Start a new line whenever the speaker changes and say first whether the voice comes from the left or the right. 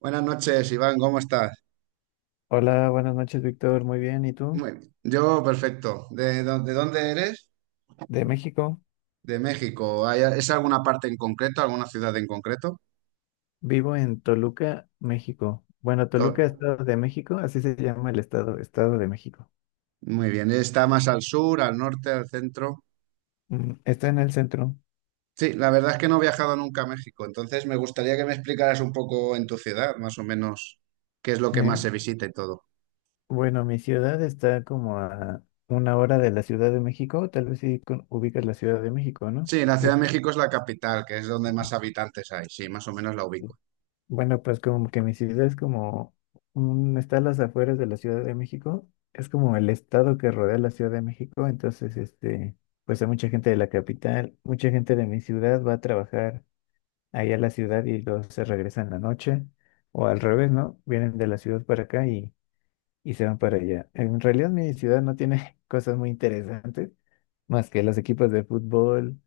right: Buenas noches, Iván, ¿cómo estás?
left: Hola, buenas noches, Víctor. Muy bien. ¿Y tú?
right: Muy bien. Yo, perfecto. ¿ De dónde eres?
left: De México.
right: De México. ¿ Es alguna parte en concreto, alguna ciudad en concreto?
left: Vivo en Toluca, México. Bueno, Toluca,
right: To-
left: Estado de México, así se llama el estado, Estado de México.
right: Muy bien. ¿Está más al sur, al norte, al centro?
left: Está en el centro.
right: Sí, la verdad es que no he viajado nunca a México, entonces me gustaría que me explicaras un poco en tu ciudad, más o menos, qué es lo que
left: Eh,
right: más se visita y todo.
left: bueno, mi ciudad está como a una hora de la Ciudad de México. Tal vez sí ubicas la Ciudad de México, ¿no?
right: Sí, la
left: Que
right: Ciudad
left: es-
right: de México es la capital, que es donde más
left: ajá.
right: habitantes hay, sí, más o menos la
left: Sí.
right: ubico.
left: Bueno, pues como que mi ciudad es como un, está a las afueras de la Ciudad de México, es como el estado que rodea la Ciudad de México, entonces este, pues hay mucha gente de la capital, mucha gente de mi ciudad va a trabajar ahí a la ciudad y luego se regresan en la noche, o al revés, ¿no? Vienen de la ciudad para acá y se van para allá. En realidad mi ciudad no tiene cosas muy interesantes, más que los equipos de fútbol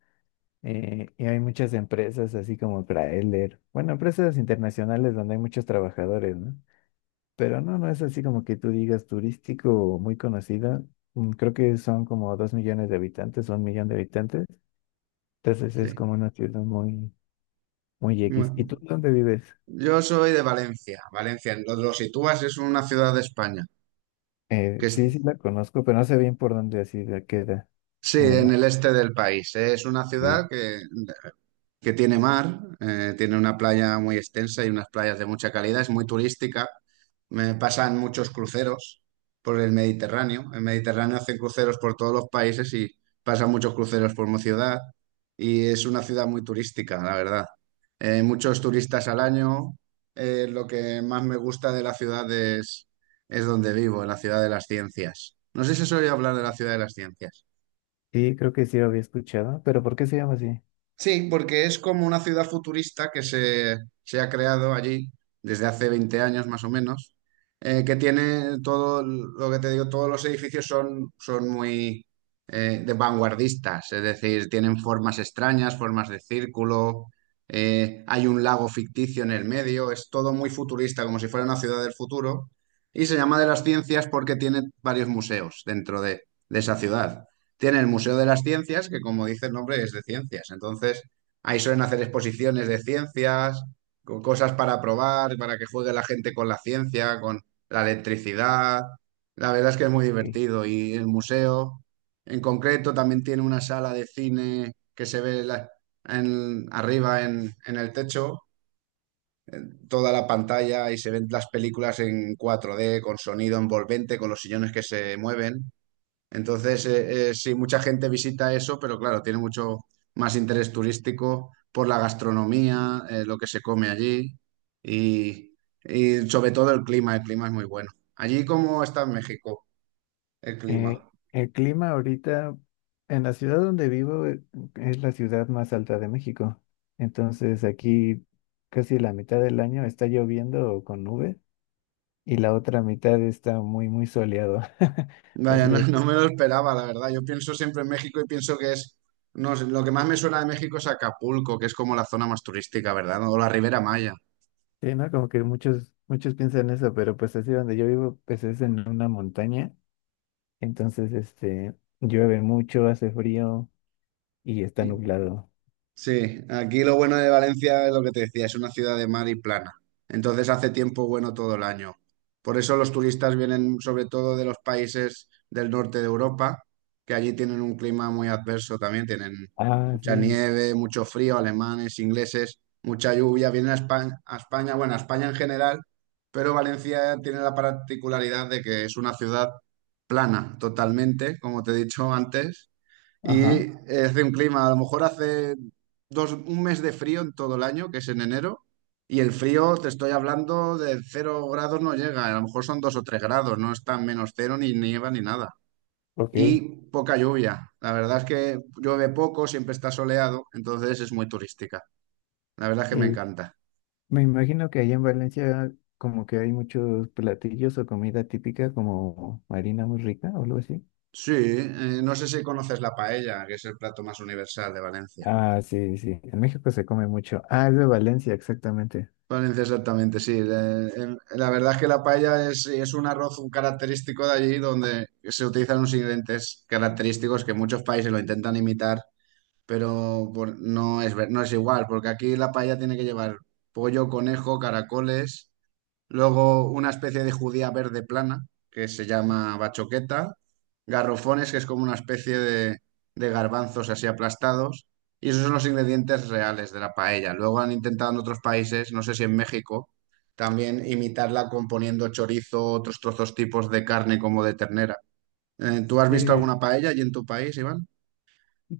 left: y hay muchas empresas así como Crailer, bueno, empresas internacionales donde hay muchos trabajadores, ¿no? Pero no, no es así como que tú digas turístico o muy conocida. Creo que son como 2 millones de habitantes, o 1 millón de habitantes. Entonces es
right: Sí.
left: como una ciudad muy, muy X. ¿Y
right: Bueno,
left: tú dónde vives?
right: yo soy de Valencia. Valencia, lo sitúas, es una ciudad de España. Que
left: Sí, sí
right: es,
left: la conozco, pero no sé bien por dónde así la queda
right: sí,
left: en el
right: en
left: mapa.
right: el este del país. Es una
left: Ok.
right: ciudad que, que tiene mar, tiene una playa muy extensa y unas playas de mucha calidad, es muy turística. Me pasan muchos cruceros por el Mediterráneo. El Mediterráneo hacen cruceros por todos los países y pasan muchos cruceros por mi ciudad. Y es una ciudad muy turística, la verdad. Muchos turistas al año. Lo que más me gusta de la ciudad Es donde vivo, en la ciudad de las ciencias. No sé si se oye hablar de la ciudad de las ciencias.
left: Sí, creo que sí lo había escuchado, pero ¿por qué se llama así?
right: Sí, porque es como una ciudad futurista que se ha creado allí desde hace 20 años más o menos, que tiene todo el- lo que te digo, todos los edificios son, son muy de vanguardistas, es decir, tienen formas extrañas, formas de círculo, hay un lago ficticio en el medio, es todo muy futurista, como si fuera una ciudad del futuro, y se llama de las ciencias porque tiene varios museos dentro de esa ciudad. Tiene el Museo de las Ciencias, que como dice el nombre es de ciencias. Entonces, ahí suelen hacer exposiciones de ciencias, con cosas para probar, para que juegue la gente con la ciencia, con la electricidad. La verdad es que es muy
left: Sí.
right: divertido. Y el museo, en concreto, también tiene una sala de cine que se ve la- en- arriba en el techo, toda la pantalla y se ven las películas en 4D, con sonido envolvente, con los sillones que se mueven. Entonces, sí, mucha gente visita eso, pero claro, tiene mucho más interés turístico por la gastronomía, lo que se come allí y, y sobre todo el clima. El clima es muy bueno. Allí, ¿cómo está en México el
left: Eh,
right: clima?
left: el clima ahorita en la ciudad donde vivo es la ciudad más alta de México. Entonces aquí casi la mitad del año está lloviendo o con nubes y la otra mitad está muy, muy soleado.
right: Vaya,
left: Así
right: no,
left: de
right: no
left: que,
right: me lo esperaba, la verdad. Yo pienso siempre en México y pienso que es, no sé, lo que más me suena de México es Acapulco, que es como la zona más turística, ¿verdad? O la Ribera Maya.
left: sí, ¿no? Como que muchos, muchos piensan eso, pero pues así donde yo vivo, pues es en una montaña. Entonces, este, llueve mucho, hace frío y está nublado.
right: Sí, aquí lo bueno de Valencia es lo que te decía, es una ciudad de mar y plana. Entonces hace tiempo bueno todo el año. Por eso los turistas vienen sobre todo de los países del norte de Europa, que allí tienen un clima muy adverso también, tienen
left: Ah,
right: mucha
left: sí.
right: nieve, mucho frío, alemanes, ingleses, mucha lluvia. Vienen a España, Bueno, a España en general, pero Valencia tiene la particularidad de que es una ciudad plana totalmente, como te he dicho antes y
left: Ajá,
right: hace un clima, a lo mejor hace un mes de frío en todo el año, que es en enero, y el frío, te estoy hablando de cero grados no llega, a lo mejor son dos o tres grados, no está en menos cero, ni nieva, ni nada. Y
left: ok.
right: poca lluvia, la verdad es que llueve poco, siempre está soleado, entonces es muy turística, la verdad es que me encanta.
left: Me imagino que allá en Valencia como que hay muchos platillos o comida típica como harina muy rica o algo así.
right: Sí, no sé si conoces la paella, que es el plato más universal de Valencia.
left: Ah, sí, sí. En México se come mucho. Ah, es de Valencia, exactamente.
right: Valencia, exactamente, sí. Le- el- La verdad es que es un arroz un característico de allí donde se utilizan unos ingredientes característicos que muchos países lo intentan imitar, pero no es, no es igual, porque aquí la paella tiene que llevar pollo, conejo, caracoles. Luego una especie de judía verde plana, que se llama bachoqueta. Garrofones, que es como una especie de garbanzos así aplastados. Y esos son los ingredientes reales de la paella. Luego han intentado en otros países, no sé si en México, también imitarla componiendo chorizo, otros trozos tipos de carne como de ternera. ¿Tú has visto
left: Eh,
right: alguna paella allí en tu país, Iván?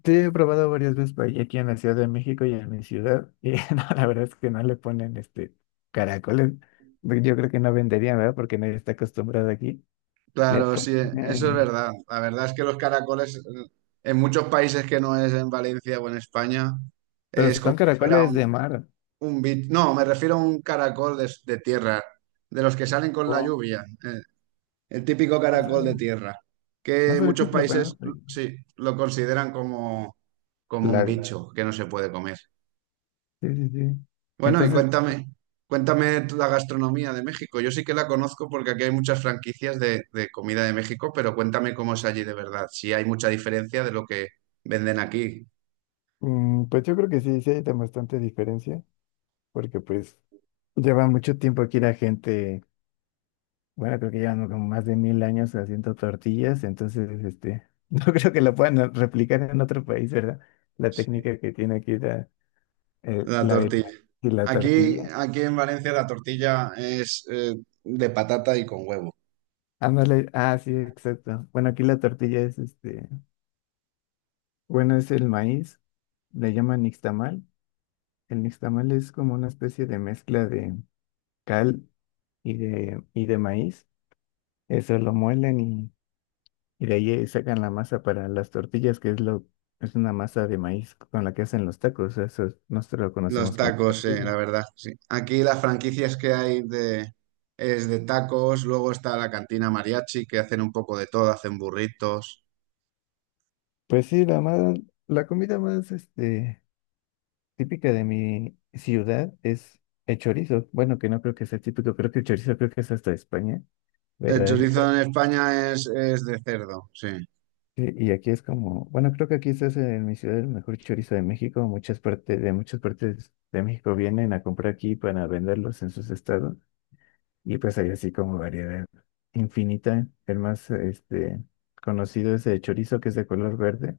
left: te he probado varias veces por ahí, aquí en la Ciudad de México y en mi ciudad. Y no, la verdad es que no le ponen este caracoles. Yo creo que no venderían, ¿verdad? Porque nadie está acostumbrado aquí. Le
right: Claro, sí, eso es
left: ponen-
right: verdad. La verdad es que los caracoles en muchos países que no es en Valencia o en España
left: Pero
right: es como
left: son
right: si fuera
left: caracoles de mar.
right: un bit, no, me refiero a un caracol de tierra, de los que salen con la
left: O
right: lluvia, el típico
left: no
right: caracol de
left: sabe,
right: tierra,
left: no
right: que
left: sabe qué
right: muchos
left: se le
right: países
left: ponen.
right: sí lo consideran como, como
left: Por
right: un
left: ahí.
right: bicho que no se puede comer.
left: Sí, sí, sí.
right: Bueno, y
left: Entonces,
right: cuéntame, Cuéntame tú la gastronomía de México. Yo sí que la conozco porque aquí hay muchas franquicias de comida de México, pero cuéntame cómo es allí de verdad, si hay mucha diferencia de lo que venden aquí.
left: mm, pues yo creo que sí, sí hay de bastante diferencia, porque pues lleva mucho tiempo aquí la gente, bueno, creo que llevan como más de 1000 años haciendo tortillas, entonces, este, no creo que la puedan replicar en otro país, ¿verdad? La
right: Sí.
left: técnica que tiene aquí
right: La
left: el
right: tortilla.
left: maíz y la
right: Aquí,
left: tortilla.
right: aquí en Valencia la tortilla es de patata y con huevo.
left: Ándale, ah, sí, exacto. Bueno, aquí la tortilla es, este, bueno, es el maíz, le llaman nixtamal. El nixtamal es como una especie de mezcla de cal. Y de, y de maíz. Eso lo muelen y de ahí sacan la masa para las tortillas, que es lo, es una masa de maíz con la que hacen los tacos. Nosotros lo
right: Los
left: conocemos como
right: tacos,
left: tortilla.
right: la verdad, sí. Aquí las franquicias que hay es de tacos, luego está la cantina mariachi que hacen un poco de todo, hacen burritos.
left: Pues sí, la más, la comida más este, típica de mi ciudad es el chorizo. Bueno, que no creo que sea típico, creo que el chorizo creo que es hasta de España,
right: El
left: pero
right: chorizo en España es, es de cerdo, sí.
left: sí, y aquí es como, bueno, creo que aquí este es en mi ciudad el mejor chorizo de México. Muchas partes de México vienen a comprar aquí para venderlos en sus estados. Y pues hay así como variedad infinita. El más este, conocido es el chorizo, que es de color verde.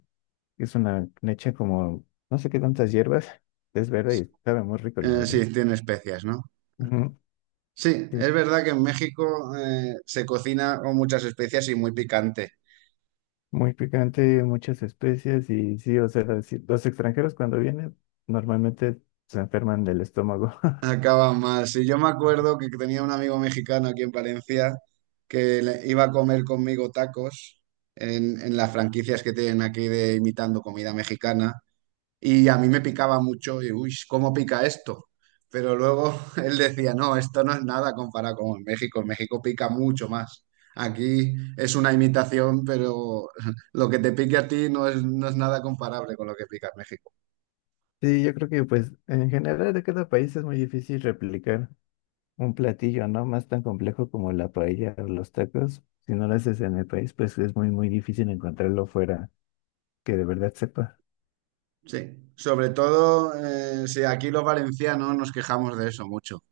left: Es una leche como, no sé qué tantas hierbas. Es verde y sabe muy rico, la verdad.
right: Sí, tiene especias, ¿no?
left: Ujú,
right: Sí, es
left: sí,
right: verdad que en México se cocina con muchas especias y muy picante.
left: muy picante, muchas especias. Y sí, o sea, sí, los extranjeros cuando vienen normalmente se enferman del estómago.
right: Acaban mal. Sí, yo me acuerdo que tenía un amigo mexicano aquí en Valencia que iba a comer conmigo tacos en las franquicias que tienen aquí de imitando comida mexicana y a mí me picaba mucho y, uy, ¿cómo pica esto? Pero luego él decía, no, esto no es nada comparado con en México. En México pica mucho más. Aquí es una imitación, pero lo que te pique a ti no es, no es nada comparable con lo que pica en México.
left: Sí, yo creo que pues en general de cada país es muy difícil replicar un platillo, ¿no? Más tan complejo como la paella o los tacos. Si no lo haces en el país, pues es muy, muy difícil encontrarlo fuera que de verdad sepa.
right: Sí, sobre todo, sí, aquí los valencianos nos quejamos de eso mucho,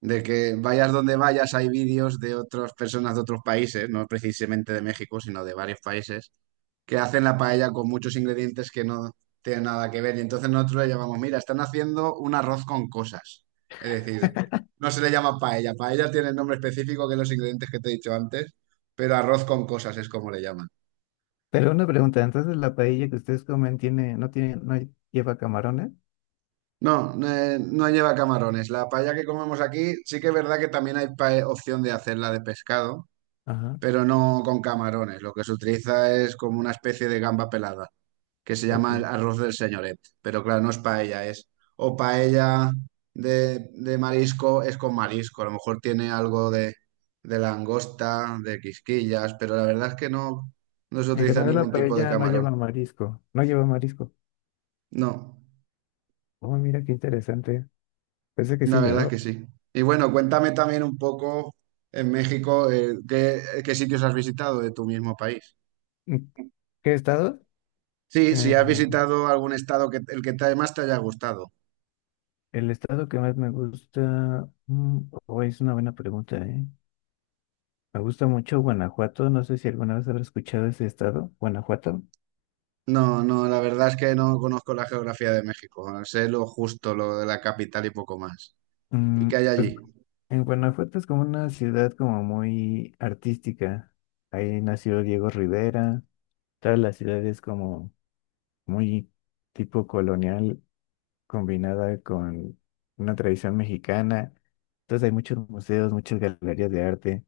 right: de que vayas donde vayas hay vídeos de otras personas de otros países, no precisamente de México, sino de varios países, que hacen la paella con muchos ingredientes que no tienen nada que ver. Y entonces nosotros le llamamos, mira, están haciendo un arroz con cosas. Es decir, no se le llama paella, paella tiene el nombre específico que los ingredientes que te he dicho antes, pero arroz con cosas es como le llaman.
left: Pero una pregunta, entonces la paella que ustedes comen tiene, no tiene, ¿no lleva camarones?
right: No, no lleva camarones. La paella que comemos aquí, sí que es verdad que también hay opción de hacerla de pescado,
left: Ajá,
right: pero no con camarones. Lo que se utiliza es como una especie de gamba pelada, que se
left: ok.
right: llama el arroz del señoret. Pero claro, no es paella, es o paella de marisco, es con marisco. A lo mejor tiene algo de langosta, de quisquillas, pero la verdad es que no, no se
left: En
right: utiliza
left: general la
right: ningún tipo de
left: paella no
right: camarón.
left: lleva marisco, no lleva marisco.
right: No.
left: Oh, mira qué interesante. Pensé que sí
right: La verdad es
left: llevó.
right: que sí. Y bueno, cuéntame también un poco en México, ¿ qué sitios has visitado de tu mismo país?
left: ¿En ¿Qué estado?
right: Sí, si has visitado algún estado que más te haya gustado.
left: El estado que más me gusta, mm, oh, es una buena pregunta, ¿eh? Me gusta mucho Guanajuato, no sé si alguna vez habrá escuchado ese estado, Guanajuato.
right: No, no, la verdad es que no conozco la geografía de México. Sé lo justo, lo de la capital y poco más. ¿Y
left: Mm,
right: qué hay
left: pues
right: allí?
left: en Guanajuato es como una ciudad como muy artística. Ahí nació Diego Rivera, toda la ciudad es como muy tipo colonial combinada con una tradición mexicana. Entonces hay muchos museos, muchas galerías de arte.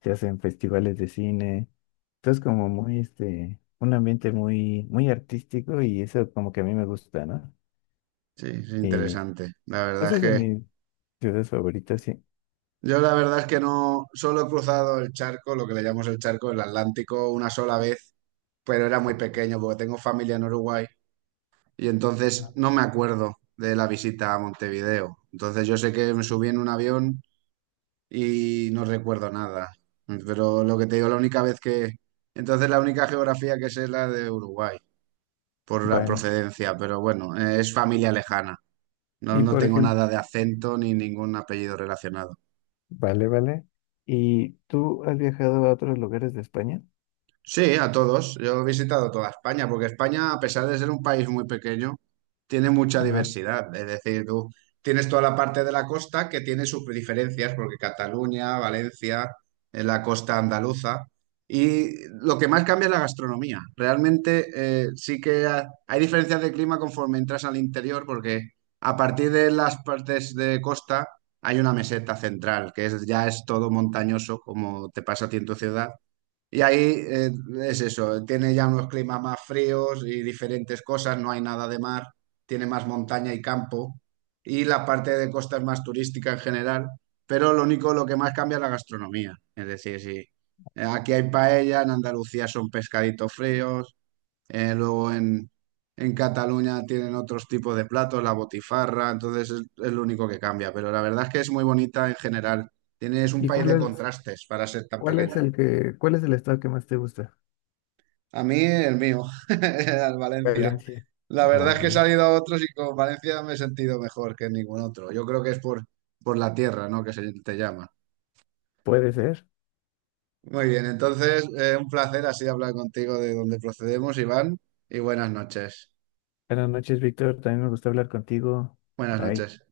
left: Se hacen festivales de cine. Entonces, como muy, este, un ambiente muy, muy artístico y eso como que a mí me gusta, ¿no?
right: Sí, es
left: Y
right: interesante. La verdad
left: esa
right: es
left: es de
right: que
left: mis ciudades favoritas, sí.
right: yo la verdad es que no, solo he cruzado el charco, lo que le llamamos el charco, el Atlántico, una sola vez, pero era muy pequeño porque tengo familia en Uruguay. Y entonces
left: Ah,
right: no me acuerdo de la visita a Montevideo. Entonces yo sé que me subí en un avión y no recuerdo nada. Pero lo que te digo, la única vez que... Entonces la única geografía que sé es la de Uruguay, por la
left: vale.
right: procedencia, pero bueno, es familia lejana. No,
left: Y
right: no
left: por
right: tengo
left: ejemplo,
right: nada de acento ni ningún apellido relacionado.
left: vale, vale. ¿Y tú has viajado a otros lugares de España?
right: Sí, a todos. Yo he visitado toda España, porque España, a pesar de ser un país muy pequeño, tiene mucha
left: Ajá.
right: diversidad. Es decir, tú tienes toda la parte de la costa que tiene sus diferencias, porque Cataluña, Valencia, en la costa andaluza. Y lo que más cambia es la gastronomía. Realmente hay diferencias de clima conforme entras al interior, porque a partir de las partes de costa hay una meseta central, que es, ya es todo montañoso, como te pasa a ti en tu ciudad y ahí es eso, tiene ya unos climas más fríos y diferentes cosas, no hay nada de mar, tiene más montaña y campo, y la parte de costa es más turística en general, pero lo único, lo que más cambia es la gastronomía. Es decir, si aquí hay paella, en Andalucía son pescaditos fríos, luego en Cataluña tienen otros tipos de platos, la botifarra, entonces es lo único que cambia, pero la verdad es que es muy bonita en general. Tienes un
left: ¿Y
right: país de contrastes para ser tan
left: cuál
right: pequeño.
left: es el que, cuál es el estado que más te gusta?
right: A mí el mío, al Valencia.
left: Valencia.
right: La verdad es
left: Wow.
right: que he salido a otros y con Valencia me he sentido mejor que ningún otro. Yo creo que es por la tierra, ¿no? Que se te llama.
left: Puede ser.
right: Muy bien, entonces un placer así hablar contigo de dónde procedemos, Iván, y buenas noches.
left: Buenas noches, Víctor. También me gusta hablar contigo.
right: Buenas
left: Bye.
right: noches.